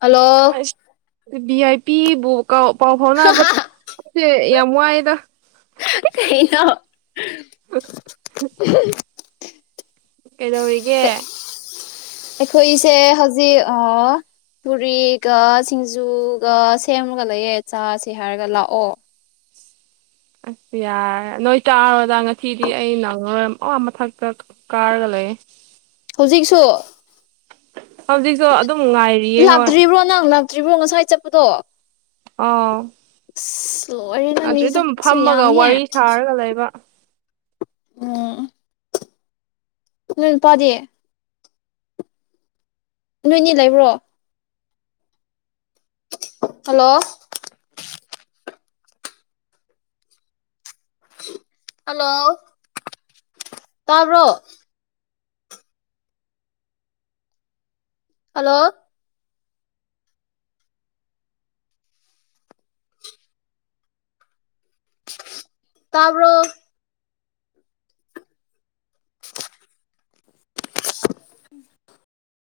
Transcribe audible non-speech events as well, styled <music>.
hello ꯑꯁ ꯚꯤ ꯑꯥꯏ ꯄꯤꯕꯨ ꯄꯥꯎ ꯐꯥꯎꯅꯕꯁꯦ ꯌꯥꯝ ꯋꯥꯏꯑꯦꯗ ꯍꯍ ꯀꯩꯅꯣ ꯀꯩꯗꯧꯔꯤꯒꯦ ꯑꯈꯣꯏꯁꯦ ꯍꯧꯖꯤꯛ ꯑꯥ ꯄꯨꯨꯔꯤꯒ ꯁꯤꯡꯖꯨꯒ ꯁꯦꯝꯃꯒ ꯂꯩꯌꯦ ꯆꯥꯁꯦ ꯍꯥꯏꯔꯒ ꯂꯥꯛꯑꯣ ꯑꯁ ꯌꯥꯔ ꯅꯣꯏ ꯆꯥꯔꯣꯗꯥ ꯉꯥꯁꯤꯗꯤ ꯑꯩ ꯅꯪꯉꯔꯣꯏ ꯑꯣꯝ ꯃꯊꯛꯇ ꯀꯥꯔꯒ ꯂꯩ ꯂꯩꯌꯦ ꯍꯧꯖꯤꯛꯁꯨ ꯍꯧꯖꯤꯛꯁꯨ ꯑꯗꯨꯝ ꯉꯥꯏꯔꯤꯌꯦ ꯍꯣꯏ ꯇ꯭ꯔꯤꯕꯣ ꯉꯁꯥꯏ ꯆꯠꯄꯗꯣ ꯑꯥꯎ ꯑꯁ ꯂꯣꯏꯔꯦ ꯅꯪ ꯃꯤ ꯅꯠꯇ꯭ꯔꯤ ꯑꯗꯨꯝ ꯊꯕꯛꯁꯨ ꯐꯝꯃꯒ ꯌꯥꯝꯃꯦꯍꯦ ꯋꯥꯔꯤ ꯁꯥꯔꯒ ꯂꯩꯕ ꯎꯝ ꯅꯣꯏ ꯅꯨꯄꯥꯗꯤ ꯅꯣꯏꯅꯤ ꯂꯩꯕ꯭ꯔꯣ ꯍꯜꯂꯣ ꯍꯜꯂꯣ ꯇꯥꯕ꯭ꯔꯣ ꯍꯜꯂꯣ ꯇꯥꯕ꯭ꯔꯣ <unintelligible>